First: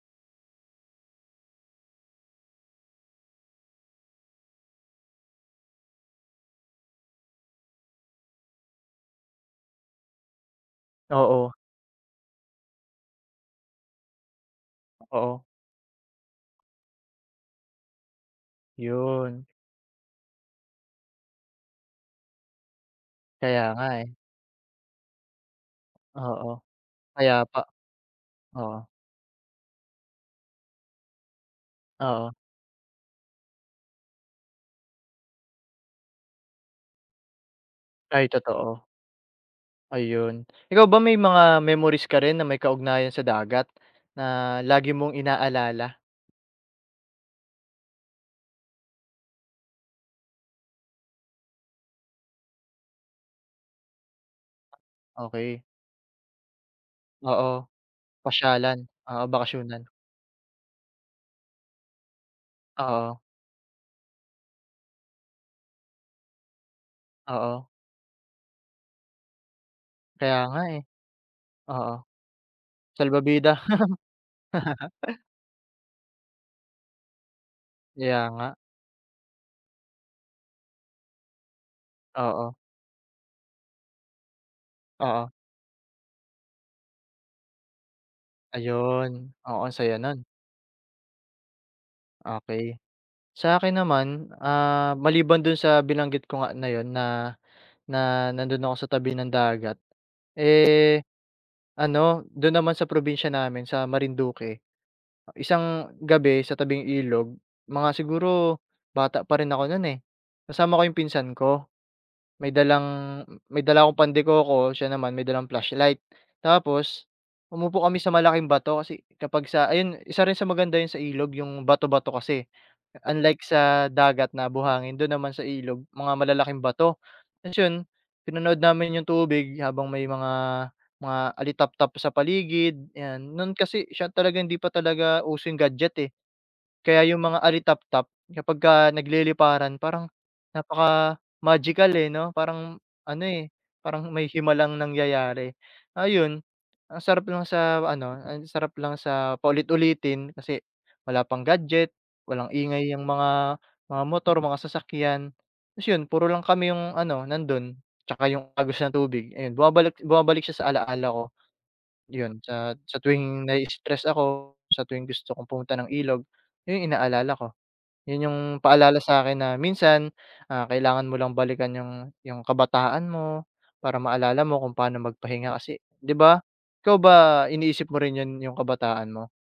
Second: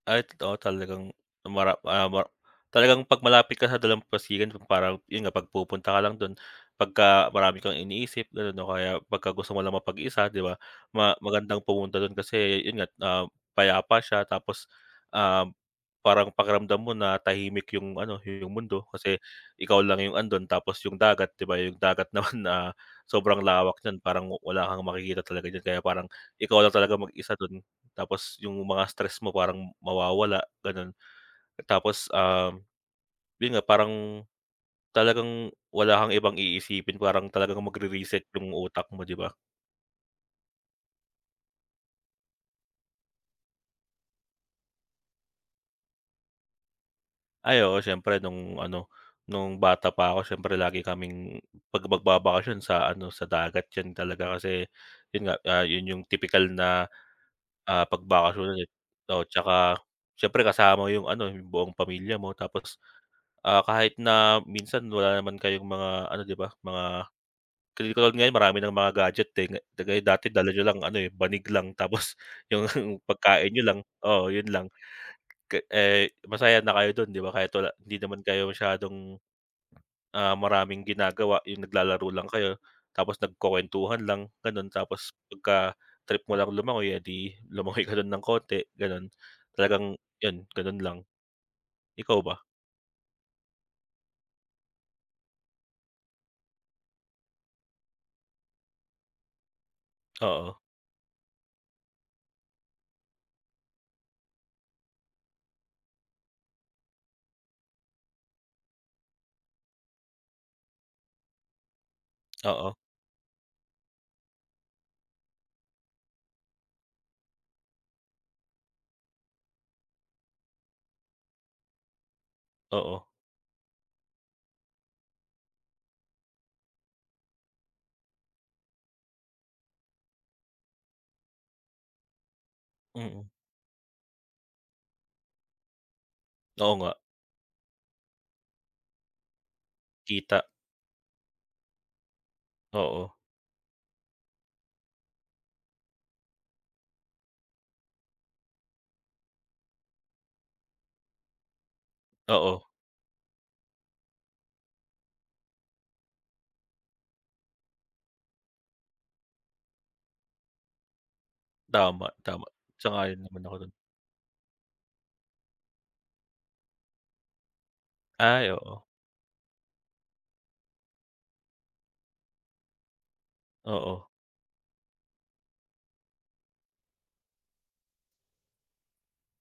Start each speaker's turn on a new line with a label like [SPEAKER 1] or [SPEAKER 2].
[SPEAKER 1] At oo talagang, [unintelligible] talagang pag malapit ka sa dalampasigan kumpara yun nga pag pumupunta ka lang dun, pagka marami kang iniisip ganun o kaya pagka gusto mo lang mapag-isa 'di ba. Ma
[SPEAKER 2] Oo.
[SPEAKER 1] magandang pumunta dun, kasi yun nga, ah, payapa siya tapos,
[SPEAKER 2] Oo.
[SPEAKER 1] um, parang pakiramdam mo na tahimik yung ano yung mundo kasi
[SPEAKER 2] Yun.
[SPEAKER 1] ikaw lang yung andon, tapos yung dagat. 'Di ba yung dagat naman, ah, sobrang
[SPEAKER 2] Kaya
[SPEAKER 1] lawak
[SPEAKER 2] nga,
[SPEAKER 1] niyan
[SPEAKER 2] eh.
[SPEAKER 1] parang wala kang makikita talaga niyan, kaya parang
[SPEAKER 2] Oo.
[SPEAKER 1] ikaw lang talagang mag-isa
[SPEAKER 2] Payapa,
[SPEAKER 1] dun. Tapos yung
[SPEAKER 2] oo.
[SPEAKER 1] mga stress mo parang mawawala ganon. Tapos,
[SPEAKER 2] Oo.
[SPEAKER 1] um, yun nga parang talagang wala kang ibang iisipin, parang talagang mag re-reset
[SPEAKER 2] Ay,
[SPEAKER 1] yung
[SPEAKER 2] totoo.
[SPEAKER 1] utak mo 'di ba?
[SPEAKER 2] Ayun. Ikaw ba, may mga memories ka rin na may kaugnayan sa dagat na lagi mong ina-alala?
[SPEAKER 1] Ay, oo siyempre nung ano, nung bata pa ako siyempre lagi kaming pag magbabakasyon sa ano sa dagat. Yan talaga kasi, yun nga,
[SPEAKER 2] Okey.
[SPEAKER 1] ah, yun yung tipikal na,
[SPEAKER 2] Oo,
[SPEAKER 1] ah, pag bakasyonan, eh.
[SPEAKER 2] pasyalan. Oo,
[SPEAKER 1] Oo 'tsaka
[SPEAKER 2] bakasyunan.
[SPEAKER 1] siyempre kasama mo yung ano yung buong pamilya mo. Tapos,
[SPEAKER 2] Oo.
[SPEAKER 1] ah, kahit na minsan wala naman kayong mga ano 'di ba mga,
[SPEAKER 2] Oo.
[SPEAKER 1] 'di katulad ngayon marami ng mga gadget, eh, 'di kagaya dati
[SPEAKER 2] Kaya
[SPEAKER 1] dala
[SPEAKER 2] nga,
[SPEAKER 1] niyo
[SPEAKER 2] eh.
[SPEAKER 1] lang ano, eh, banig lang
[SPEAKER 2] Oo,
[SPEAKER 1] tapos yung
[SPEAKER 2] salbabida.
[SPEAKER 1] pagkain niyo lang, oo yun lang. Eh, masaya na kayo dun 'di ba kahit wala, hindi naman
[SPEAKER 2] Kaya
[SPEAKER 1] kayo
[SPEAKER 2] nga.
[SPEAKER 1] masyadong, ah, maraming ginagawa, yung naglalaro lang
[SPEAKER 2] Oo.
[SPEAKER 1] kayo tapos nagkukuwentuhan lang ganon. Tapos
[SPEAKER 2] Oo.
[SPEAKER 1] pagka trip mo lang lumangoy, eh, 'di lumangoy ka lang ng konti ganon.
[SPEAKER 2] Ayun. Oo ang
[SPEAKER 1] Talagang
[SPEAKER 2] saya nun.
[SPEAKER 1] yun, ganun lang. Ikaw ba?
[SPEAKER 2] Okey. Sa'kin naman, ah, maliban dun sa binanggit ko nga na 'yon na, na nandun ako sa tabi ng dagat,
[SPEAKER 1] Oo.
[SPEAKER 2] eh, ano do'n naman sa probinsya namin sa Marinduque, isang gabi sa tabing ilog, mga siguro bata pa rin ako no'n, eh. Kasama ko yung pinsan ko, may
[SPEAKER 1] Oo.
[SPEAKER 2] dalang may dala akong Pan de coco, siya naman may dalang flashlight. Tapos umupo kami sa malaking bato, kasi kapag sa ayan isa rin sa maganda 'yan sa ilog yung bato-bato kasi,
[SPEAKER 1] Oo.
[SPEAKER 2] unlike sa dagat na buhangin, dun naman sa ilog mga malalaking bato. Tapos yun pinanood namin yung tubig habang may mga mga alitaptap sa paligid ayan.
[SPEAKER 1] Mm.
[SPEAKER 2] No'n kasi siya talagang hindi pa talaga uso yung gadget, eh.
[SPEAKER 1] Oo nga.
[SPEAKER 2] Kaya yung mga alitaptap kapagka nagliliparan parang
[SPEAKER 1] Kita.
[SPEAKER 2] napaka-magical, eh 'no, parang
[SPEAKER 1] Oo.
[SPEAKER 2] ano, eh, parang may himalang nangyayari. Ayun ang sarap lang sa ano, ang sarap lang sa paulit-ulitin kasi wala pang gadget, walang
[SPEAKER 1] Oo.
[SPEAKER 2] ingay ang mga mga motor, mga sasakyan. Tapos 'yon puro lang kami yung ano nandun, 'tsaka yung agos ng tubig ayan bumabalik bumabalik siya sa ala-ala ko.
[SPEAKER 1] Tama,
[SPEAKER 2] Yun
[SPEAKER 1] tama.
[SPEAKER 2] sa sa
[SPEAKER 1] Sang-ayon naman
[SPEAKER 2] tuwing
[SPEAKER 1] ako dun.
[SPEAKER 2] nai-stress ako, sa tuwing gusto kong pumunta ng ilog, yun yung ina-alala ko. Yun yung
[SPEAKER 1] Ay oo.
[SPEAKER 2] paalala sa'kin na minsan ah kailangan mo lang balikan yung yung kabataan mo para
[SPEAKER 1] Oo.
[SPEAKER 2] maalala mo kung pa'no magpahinga kasi 'di ba. Ikaw ba, iniisip mo rin yun yung kabataan mo?